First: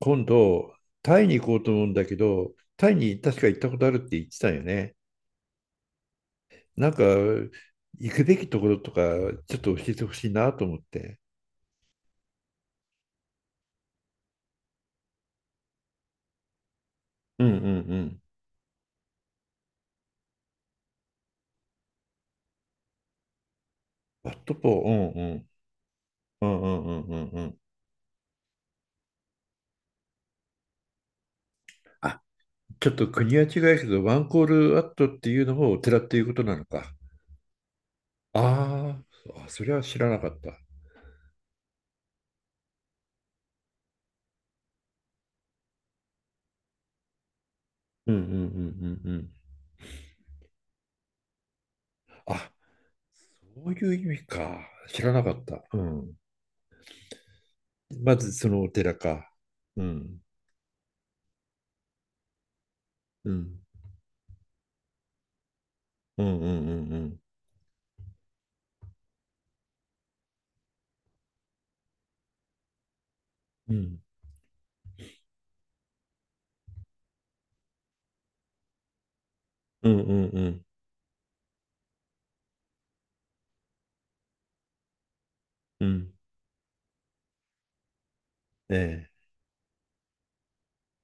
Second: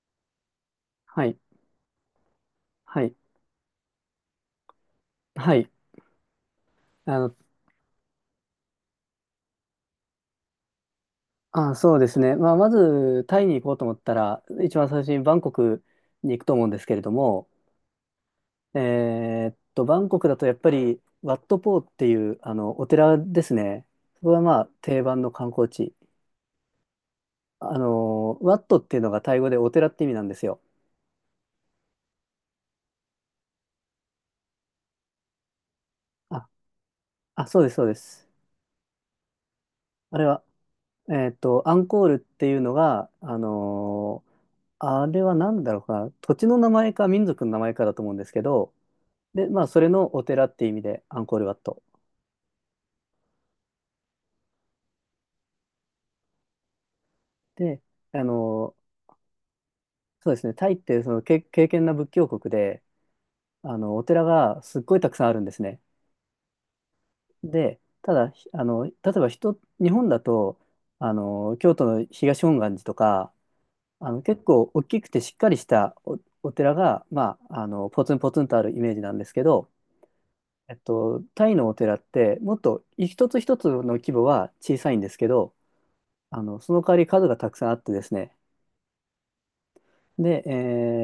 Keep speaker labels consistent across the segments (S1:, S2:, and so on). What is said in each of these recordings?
S1: 今度、タ
S2: は
S1: イに
S2: い、
S1: 行こうと思うんだけど、タイ
S2: はい、
S1: に確か行ったことあるって言ってたよね。
S2: はい。
S1: なんか、
S2: あの、
S1: 行くべきところとか、ちょっと教えてほしいなと思って。
S2: そうですね。まあ、まず、タイに行こうと思ったら、一番最初にバンコクに行くと思うんですけれど
S1: う
S2: も、
S1: んうんうん。
S2: バンコクだとやっぱり、ワットポーっていう、お寺ですね。そ
S1: ワ
S2: こ
S1: ッ
S2: が
S1: ト
S2: まあ、
S1: ポー、う
S2: 定
S1: ん
S2: 番の
S1: うん、
S2: 観光地。
S1: うんうんうんうんうん。
S2: ワットっていうのがタイ語でお寺って意味なんですよ。
S1: あ、ちょっと国は違うけど、ワンコールワットっていうのもお寺っていうこと
S2: あ、
S1: なのか。
S2: あ、そうです、そうです。
S1: あーあ、それは知らな
S2: あれ
S1: かっ
S2: は、
S1: た。
S2: アンコールっていうのが、あれは何だろうかな、土地の名前か民族の名前かだと思
S1: う
S2: う
S1: ん
S2: ん
S1: うん
S2: で
S1: うん
S2: す
S1: う
S2: けど、
S1: んうん。
S2: で、まあ、それのお寺っていう意味で、アンコールワット。
S1: あ、そういう意味か。知らなかった。うん。
S2: で、
S1: ま
S2: あ
S1: ずそのお
S2: の、
S1: 寺か。うん。
S2: そうですね、タイってそのけ、敬虔な仏教国で、
S1: うん。
S2: お寺がすっごいたくさんあるんですね。
S1: うんうんうんうん。
S2: で、ただ、ひあの、例えば日本だと、京都の東本願寺とか、
S1: うん
S2: 結構大きくてしっかりしたお寺が、まあ、ポツンポツンとあるイメージなんですけど、
S1: うんうんうん
S2: タイのお寺って、もっと一つ一つの規模は小さいんですけど、
S1: うん
S2: その代わり数がたくさんあってですね、
S1: ええ
S2: で、え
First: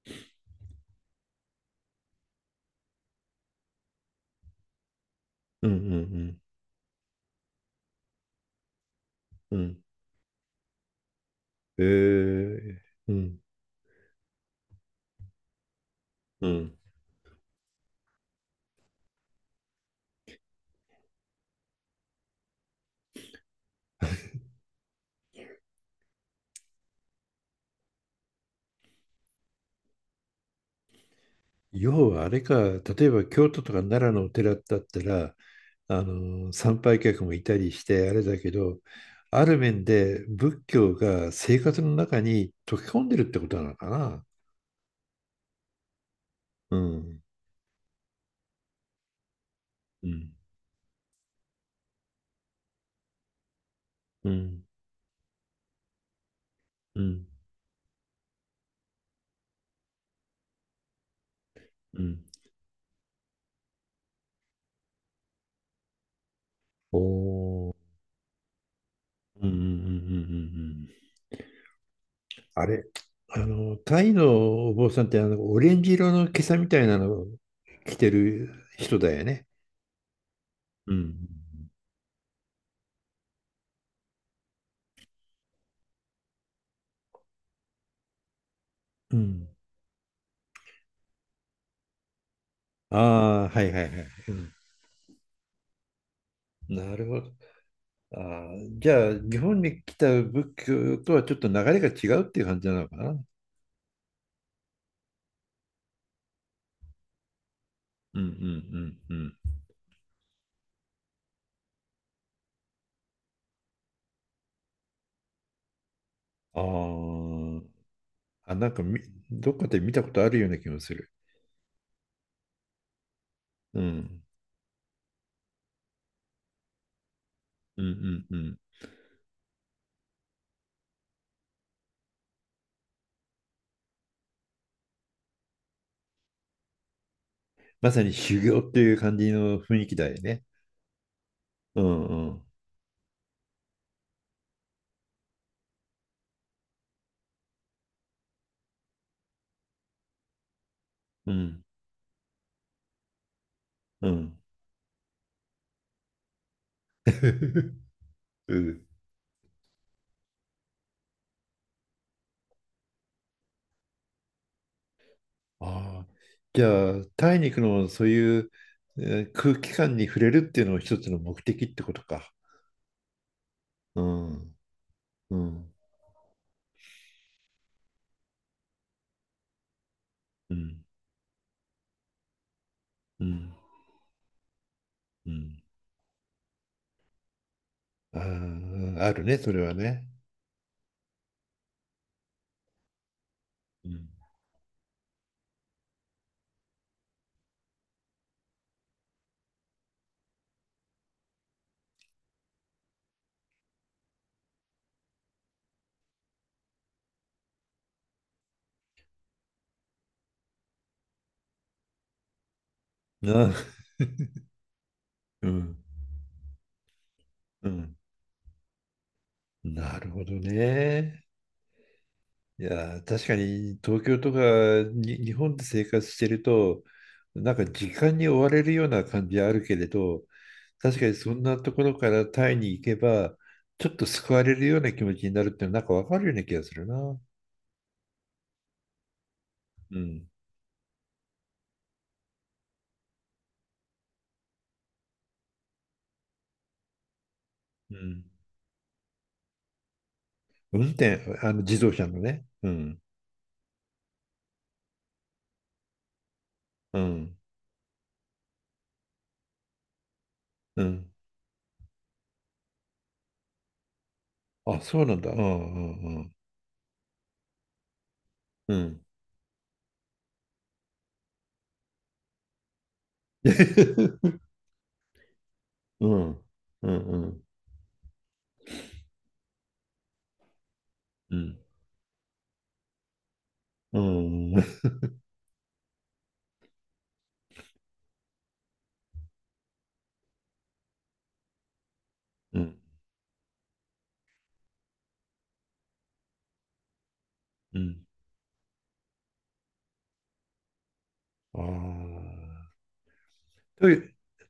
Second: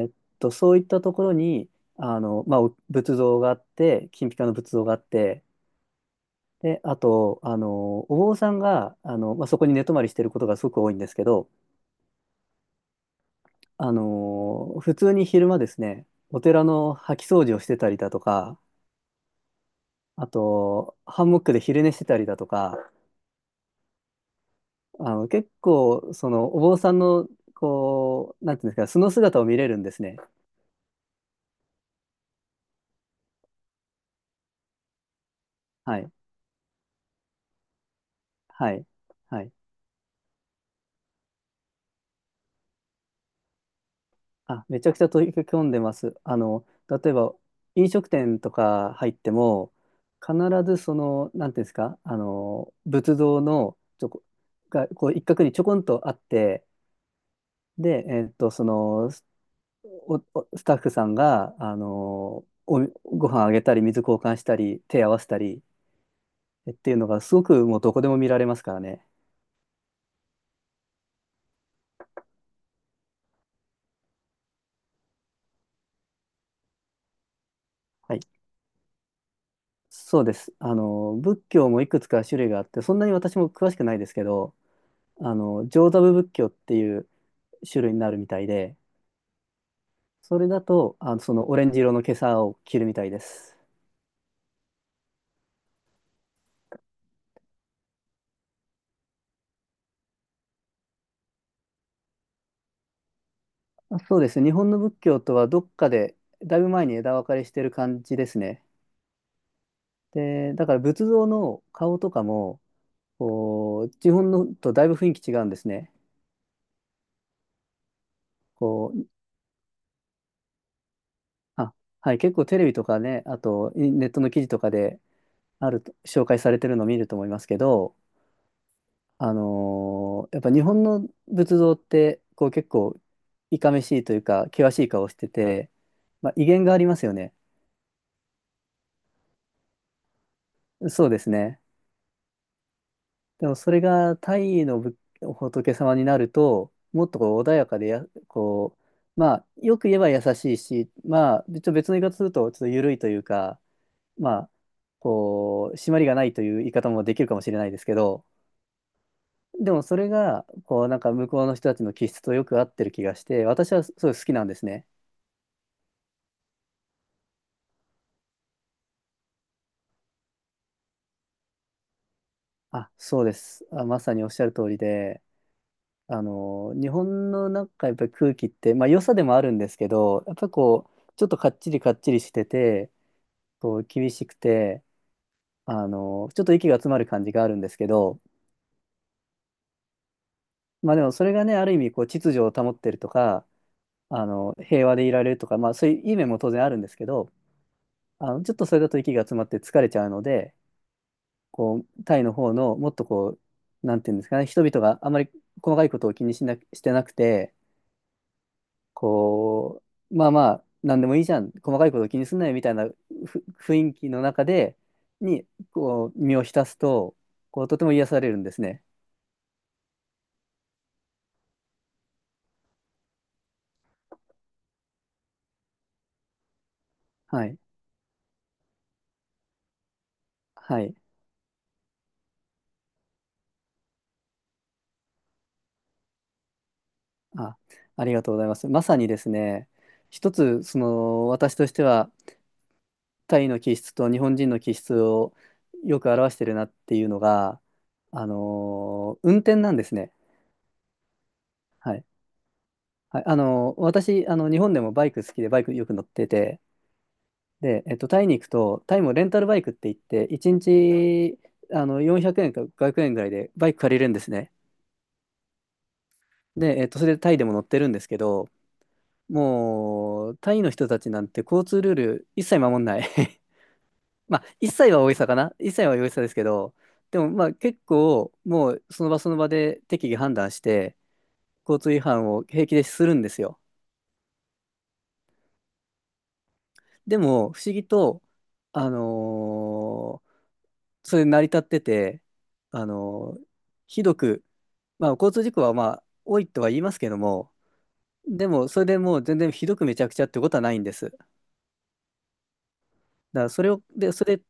S2: ーっと、そういったところに、まあ、お仏像があって、金ピカの仏像があって、
S1: うんうん
S2: で、あと、お坊さんが、まあ、
S1: う
S2: そ
S1: んう
S2: こに
S1: ん
S2: 寝泊まりしてることがすごく多いんですけど、
S1: ええうん
S2: 普通に昼間ですね、お
S1: う
S2: 寺
S1: ん。
S2: の掃き掃除をしてたりだとか、あと、ハンモックで昼寝してたりだとか、結構、お坊さんの、こう、なんていうんですか、素の姿を見れるんですね。
S1: 要はあれか、例えば京都とか奈良のお寺だったら、
S2: は
S1: あ
S2: い。
S1: の参拝客もいたりしてあれだけ
S2: は
S1: ど、
S2: い。は
S1: あ
S2: い。
S1: る面で仏教が生活の中に溶け込んでるってことなのかな。
S2: あ、めちゃくちゃ取り組んでます。
S1: う
S2: 例え
S1: ん
S2: ば飲食店とか入っても、
S1: うん
S2: 必ずなんていうんですか、仏像のちょこ、
S1: うん
S2: がこう一角にちょこんとあって、
S1: うん
S2: で、おスタッフさんが、
S1: うん
S2: ご飯あげたり、水交換したり、手合わせたりってい
S1: お
S2: うのが、すごく
S1: お
S2: もうどこでも見られますからね。
S1: うんうんうんうんうんうん。あれ、あの、タイのお坊さんってオレンジ色の袈裟みたいなのを着て
S2: はい。
S1: る人だよね。
S2: そうです。
S1: うん。
S2: 仏教もいくつか種類があって、そんなに私も詳しくないですけど、上座部仏教っていう種類になるみたいで、
S1: うん。
S2: それだと、そのオレンジ色の袈裟を着るみ
S1: あ
S2: たいで
S1: あ、
S2: す。
S1: はいはいはい。うん、なるほど。あー、じゃあ、日本に来た仏教とはちょっと流れが違うっていう感じなのかな。うん
S2: あそうですね。日本の仏教とはどっかで、だいぶ前に枝分かれしてる感じ
S1: う
S2: ですね。
S1: んうん
S2: で、だから仏像の顔とかも、こう、日本のとだいぶ雰囲気違うんですね。
S1: うん。ああ、あ、なんか
S2: こう、
S1: どっかで見たことあるような気もする。
S2: あ、はい、結構テレビとかね、あと
S1: う
S2: ネッ
S1: ん。
S2: トの記事とかであると、紹介されてるのを見ると思いますけ
S1: うんう
S2: ど、
S1: んうん。
S2: やっぱ日本の仏像ってこう結構いかめしいというか険しい顔してて、まあ、威厳がありますよね。
S1: まさに修行っていう感じの雰囲気だよね。
S2: そうですね。
S1: うんうん。
S2: でもそれがタイの仏様になるともっとこう穏やかでこう、まあよく言えば優しいし、
S1: う
S2: まあちょっ
S1: ん
S2: と別の言い方するとちょっと緩いというか、
S1: うん。
S2: まあこう締まりがないという言い方もできるかもしれないですけど、
S1: うん。
S2: でもそれがこうなんか向こうの人たちの気質とよく合ってる気がして、私はすごい好きなんですね。
S1: ああ、じゃあ、タイに行くのもそういう、え空気感に触れるっていうのも一つの目的ってことか。
S2: あ、そうです。あ、ま
S1: う
S2: さにおっしゃる
S1: ん、
S2: 通りで、
S1: うん、
S2: 日本のなんかやっぱり空気って、まあ良さでもあるんですけど、やっぱり
S1: うん、
S2: こう、ちょっとかっちりかっちりしてて、
S1: うん、
S2: こう、厳しくて、
S1: うん。
S2: ちょっと息が詰まる感じがあるんですけど、
S1: ああ、あるね、それはね。
S2: まあでもそれがね、ある意味こう、秩序を保ってるとか、
S1: うん、
S2: 平和でいられるとか、まあそういういい面も当然あるんですけど、ちょっとそれだと息が詰まって疲れちゃうので、こう、タイの方のもっとこう、なんていうんですかね、人々があまり細かいことを気にしてなくて、こう、まあまあ、なんでもいいじゃん、細かいこと気にすんなよみたいなふ
S1: な、
S2: 雰囲気の中で、に、
S1: うん、
S2: こう、身を浸すと、こう、
S1: う
S2: とても
S1: ん。
S2: 癒されるんですね。
S1: なるほどね。いやー、確かに東京とかに日本で生活してると、
S2: は
S1: なん
S2: い。
S1: か時間に追われるような感じはあるけれど、
S2: はい。
S1: 確かにそんなところからタイに行けば、ちょっと救われるような気持ちになるっていうのはなんかわかるような気がするな。
S2: あ、ありがとうございます。まさにですね、
S1: うん。
S2: 一つ、私としては、タイの気質と日本人の気質をよく表してるなっていうのが、
S1: うん。
S2: 運転なんですね。
S1: 運転、あの自動
S2: はい。
S1: 車のね。うん。
S2: はい、私、日本でもバイク好きで、バイクよく乗ってて、
S1: うん。
S2: で、タイに行くと、タイもレンタルバイクって言って、1
S1: うん。
S2: 日400円か500円ぐらいでバイク借りれるんですね。
S1: あ、そうなんだ。うんうん
S2: で、それでタイでも乗ってるんですけど、
S1: うん。うん。
S2: もう、タイの人たちなんて交通ルール一切守んない ま あ、一切は大げさかな。一切は大
S1: う
S2: げさです
S1: ん
S2: けど、
S1: うんう
S2: でも
S1: ん
S2: まあ結構、もうその場その場で適宜判断して、
S1: うん
S2: 交通違反を平気でするんですよ。
S1: うんうん
S2: でも、不思議と、あのーそれ成り立ってて、
S1: うん、
S2: あの、ひどく、まあ、交通事故はまあ、多いとは言いますけども、でも、それでもう全然ひどくめちゃくちゃってことはないんです。だか
S1: ああ
S2: らそれを、
S1: とい
S2: で、
S1: う
S2: それ、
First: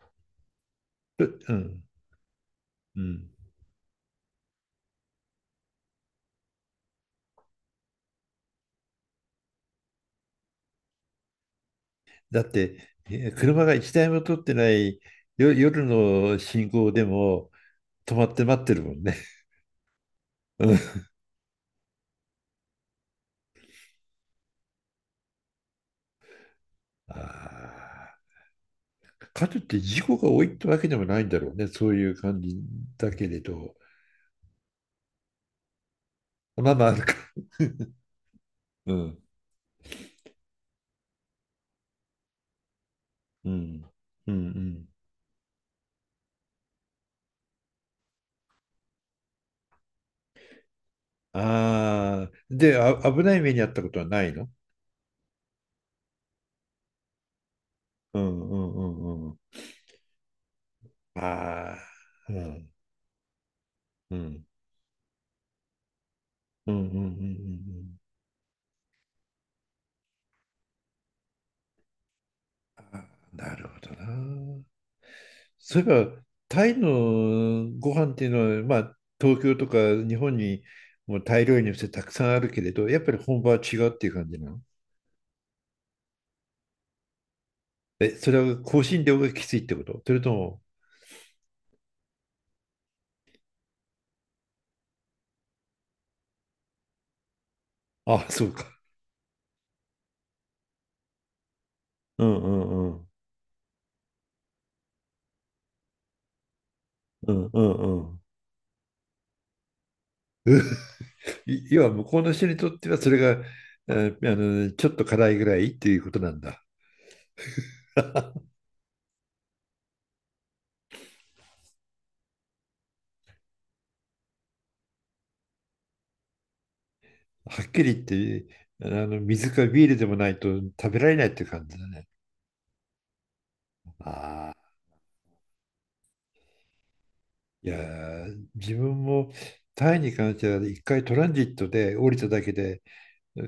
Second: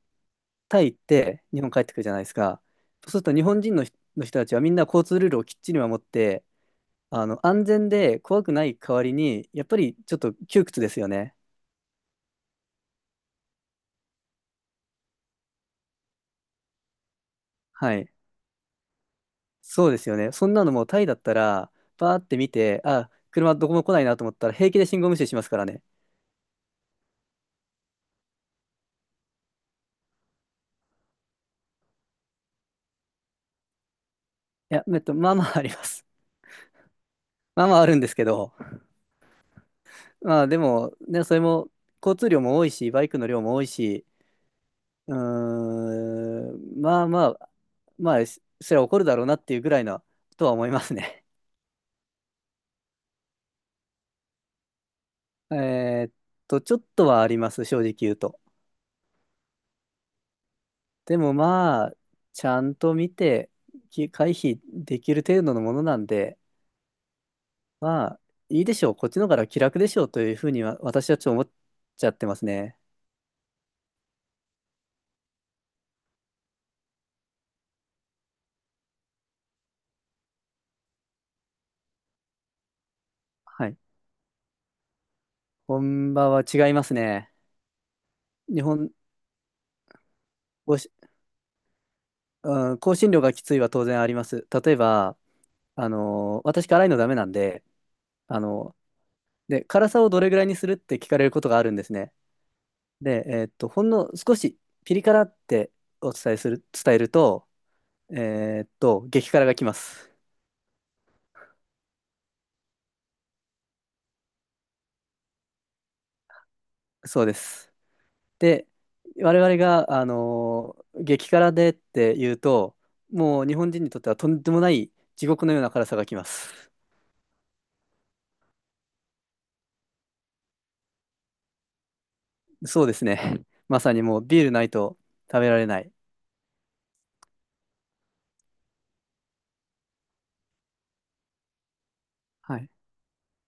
S2: タイ行っ
S1: う
S2: て日本
S1: ん。
S2: 帰ってくるじゃないですか。
S1: う
S2: そうする
S1: ん。
S2: と日本人の人たちはみんな交通ルールをきっちり守って、安全で怖くない代わりに、やっぱりちょっと窮屈ですよね。
S1: だって、車が一台も通ってないよ、夜の信号でも
S2: はい。
S1: 止まって待ってるもんね。
S2: そうですよね。そんな
S1: う
S2: のもう
S1: ん、
S2: タイだったら、バーって見て、あ、車どこも来ないなと思ったら平気で信号無視しますからね。
S1: あー、かといって事故が多いってわけでもないんだろうね。そういう感じだけれど。
S2: いや、まあまああります。
S1: まあまあ、あるか。
S2: まあまああるんですけど、
S1: うん。
S2: まあでも、ね、それも交通量も多いし、バイクの量
S1: う
S2: も多い
S1: ん。
S2: し、
S1: うんうん。
S2: うーまあまあ、まあ、そりゃ怒るだろうなっていうぐらいなとは思いますね。
S1: ああ。で、あ、危ない目に遭ったことはないの？
S2: えーっちょっとはあります、正直言う
S1: う
S2: と。
S1: んうんうんうん。
S2: でも
S1: あ
S2: まあ、
S1: あ。う
S2: ちゃ
S1: ん。
S2: んと見て、き
S1: う
S2: 回
S1: ん。
S2: 避できる程度のものなんで、
S1: うんうんうんうんうん。
S2: まあ、いいでしょう、こっちの方が気楽でしょうというふうには、私はちょっと思っちゃってますね。
S1: あ、なるほどな。そういえば、タイのご飯っていうのは、まあ、東京とか日本にもタイ料理店たくさんあるけれど、やっぱり本場は
S2: は
S1: 違
S2: い。
S1: うっていう感じなの？
S2: 本場は違いますね。
S1: え、それは
S2: 日
S1: 香
S2: 本
S1: 辛料がきついってこと、それとも？
S2: 語し、うん、香辛料がきついは当然あります。例えば、私辛いのダメなんで、
S1: あ、
S2: あ
S1: そうか。
S2: ので、辛さをどれぐらいにするって聞かれることがあるんですね。
S1: うんうんうん。
S2: で、ほんの少しピリ辛ってお伝えする、伝える
S1: う
S2: と、
S1: んうんうん。
S2: 激辛が来ます。
S1: 要は向こうの人にとってはそれが、えーあちょっと辛いぐらいっていうことなんだ。
S2: そうです。で、我々が、激辛でって言うと、もう日本人にとってはとんでもない地獄のような辛さが来ます。
S1: はっきり言って、水かビールでもないと食べられないっていう感じだね。
S2: そうですね。まさにもうビールな
S1: あ、
S2: いと食べられない。
S1: いやー、自分もタイに関しては一回トランジットで降りただけ
S2: はい。
S1: で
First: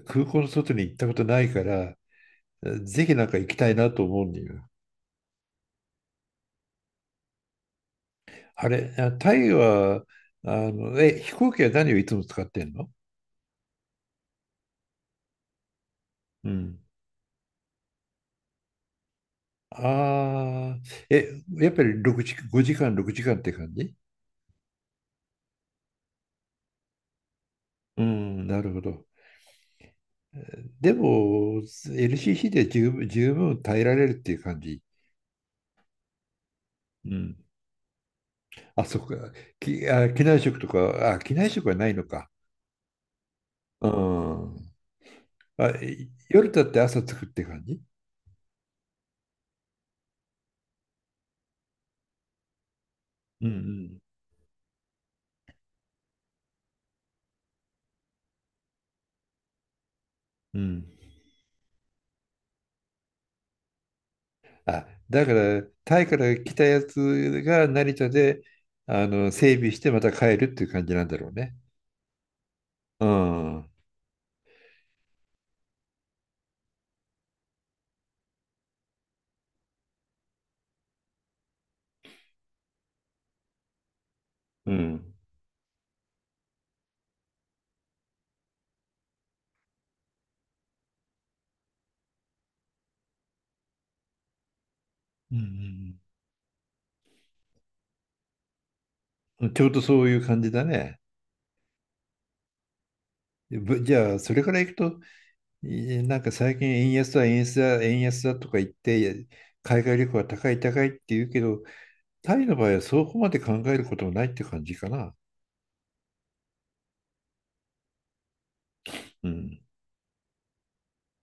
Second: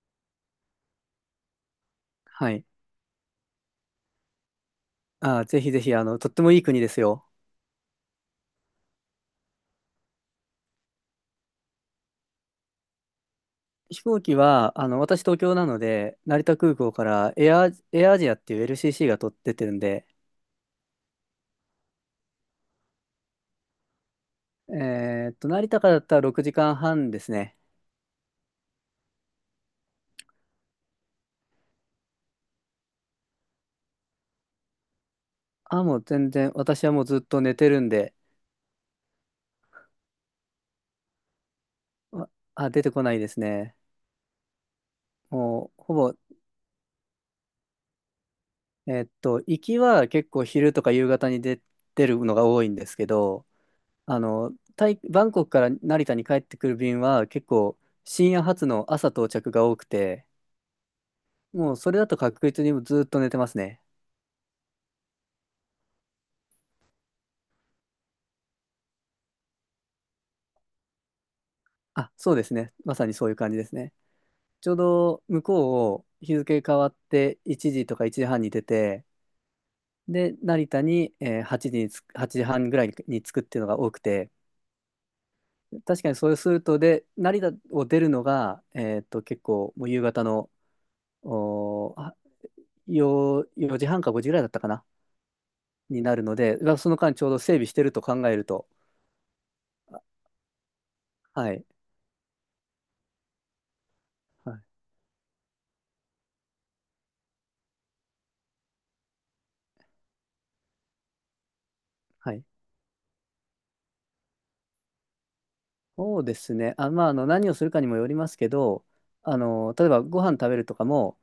S1: 空港の外に行ったことないから、
S2: はい。
S1: ぜひなんか行きたいなと思うんだよ。
S2: ぜひぜひ、とってもいい国ですよ。
S1: あれ、あ、タイはあのえ飛行機は何をいつも使ってんの？
S2: 飛行機は、私東京なので、成
S1: う
S2: 田空
S1: ん。
S2: 港からエアアジアっていう LCC が取ってってるんで、
S1: ああ、え、やっぱり六時、5時間、6時間って感じ？
S2: え成田からだったら6時間半ですね。
S1: うん、なるほど。でも、LCC で十分耐えられるっていう感じ。
S2: あ、もう全然、私はもう
S1: う
S2: ずっと
S1: ん。
S2: 寝てるんで、
S1: あ、そっか。あ、機内食とか、あ、機内食はないの
S2: あ、
S1: か。
S2: あ、出てこないですね。
S1: うん。あ、
S2: もう、ほぼ、
S1: 夜だって朝作って感じ？
S2: 行きは結構昼とか夕方に出てるのが多いんですけど、
S1: うん
S2: タイバンコクから成田に帰ってくる便は結構深夜発の朝到着が多くて、
S1: うんうん。
S2: もうそれだと確実にずっと寝てますね。
S1: あ、だから、タイから来たやつが成田で、整備してまた帰るっていう感じなんだろうね。
S2: あ、そうですね。ま
S1: う
S2: さにそういう感
S1: ん。う
S2: じで
S1: ん。
S2: すね。ちょうど向こうを日付変わって1時とか1時半に出て、で、成田に、8時8時半ぐらいに着くっていうのが多くて、
S1: うん
S2: 確かにそうすると、で、成田を出るのが、結構もう夕方の、おー、あよ4時半か5時ぐらいだったかな、
S1: う
S2: になるので、まあその間ちょうど整備してると考えると、
S1: ん、ちょうど
S2: あ
S1: そういう感じだね。
S2: はい、
S1: じゃあ、それか
S2: は
S1: ら
S2: い、
S1: 行くと、なんか最近円安だ、円安だ、円安だとか言って、海外旅行は高い高いって言うけど、
S2: は
S1: タ
S2: い。
S1: イの場合はそこまで考えることもないって感じかな。
S2: そうですね。あ、まあ、何をするかにもよりますけど、
S1: うん。
S2: 例えばご飯食べるとかも、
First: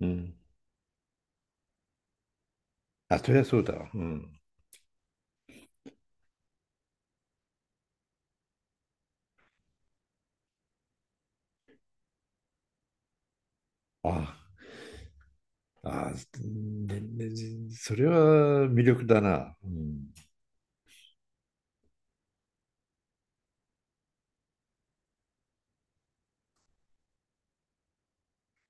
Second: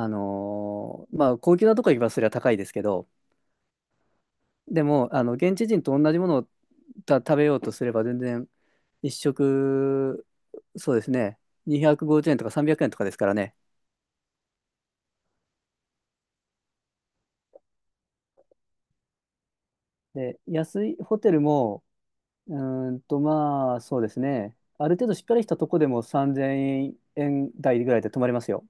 S1: うん。
S2: まあ、高級なとこ行けばそれは高いですけど、
S1: あ、そりゃそうだわ。うん。
S2: でも、現地人と同じものを食べようとすれば全然、一食、そうですね、250円とか300円とかですからね。
S1: ああ、ね、それは魅力だな。うん。
S2: で、安いホテルも、うまあ、そうですね、ある程度しっかりしたとこでも3000円台ぐらいで泊まれますよ。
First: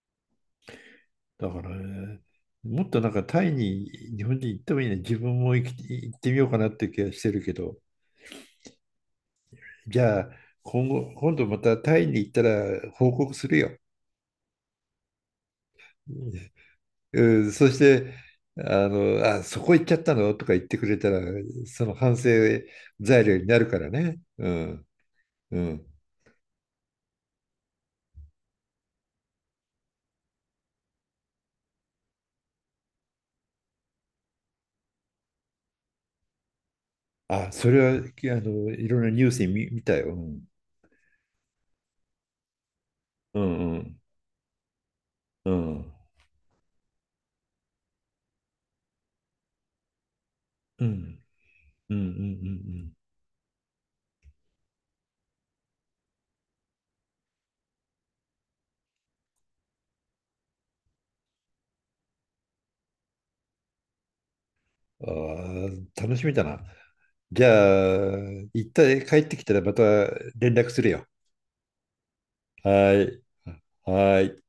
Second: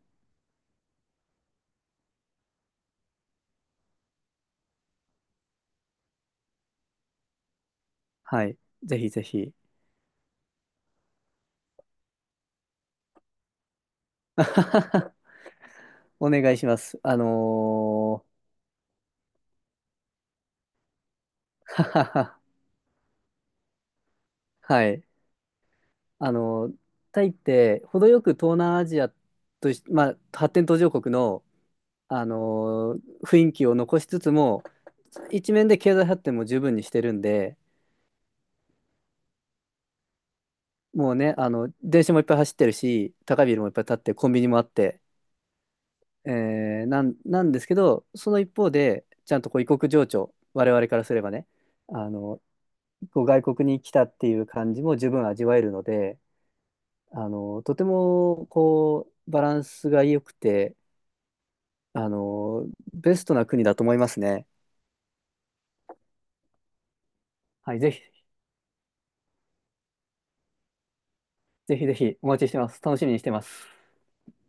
S1: だから、ね、もっとなんかタイに日本人行ってもいいね。自分も行ってみようかなって気がしてるけど。
S2: はい。ぜひぜひ。
S1: じゃあ、今度またタイに行ったら報告するよ。
S2: お願いします。
S1: うん、そして、あ、そこ行っちゃったのとか言ってくれたら、その
S2: はは
S1: 反省
S2: は
S1: 材料になるからね。う
S2: は
S1: ん。
S2: い。
S1: うん。
S2: あのータイって程よく東南アジアまあ、発展途上国の、雰囲気を残しつつも、一面で経済発展も十分にしてるん
S1: あ、
S2: で、
S1: それは、いろんなニュースに見たよ。うん
S2: もうね、電車もいっぱい走ってるし、
S1: う
S2: 高いビルもい
S1: ん
S2: っ
S1: う
S2: ぱい建
S1: ん
S2: って、コンビニもあって、
S1: うんうん。
S2: なんですけど、その一方で、ちゃんとこう異国情緒、我
S1: う
S2: 々からす
S1: ん
S2: ればね、
S1: う
S2: あの、
S1: ん
S2: こう外国に来たっていう感じも十分味わえるので、とても、こう、バランスが良くて、あの、ベストな国だと思いますね。
S1: うん、ああ、楽しみだな。じゃ
S2: はい、ぜひ、
S1: あ、一旦帰ってきたらまた連絡するよ。
S2: ぜひぜひお待ちしてます。
S1: は
S2: 楽しみに
S1: い。
S2: してます。
S1: はい。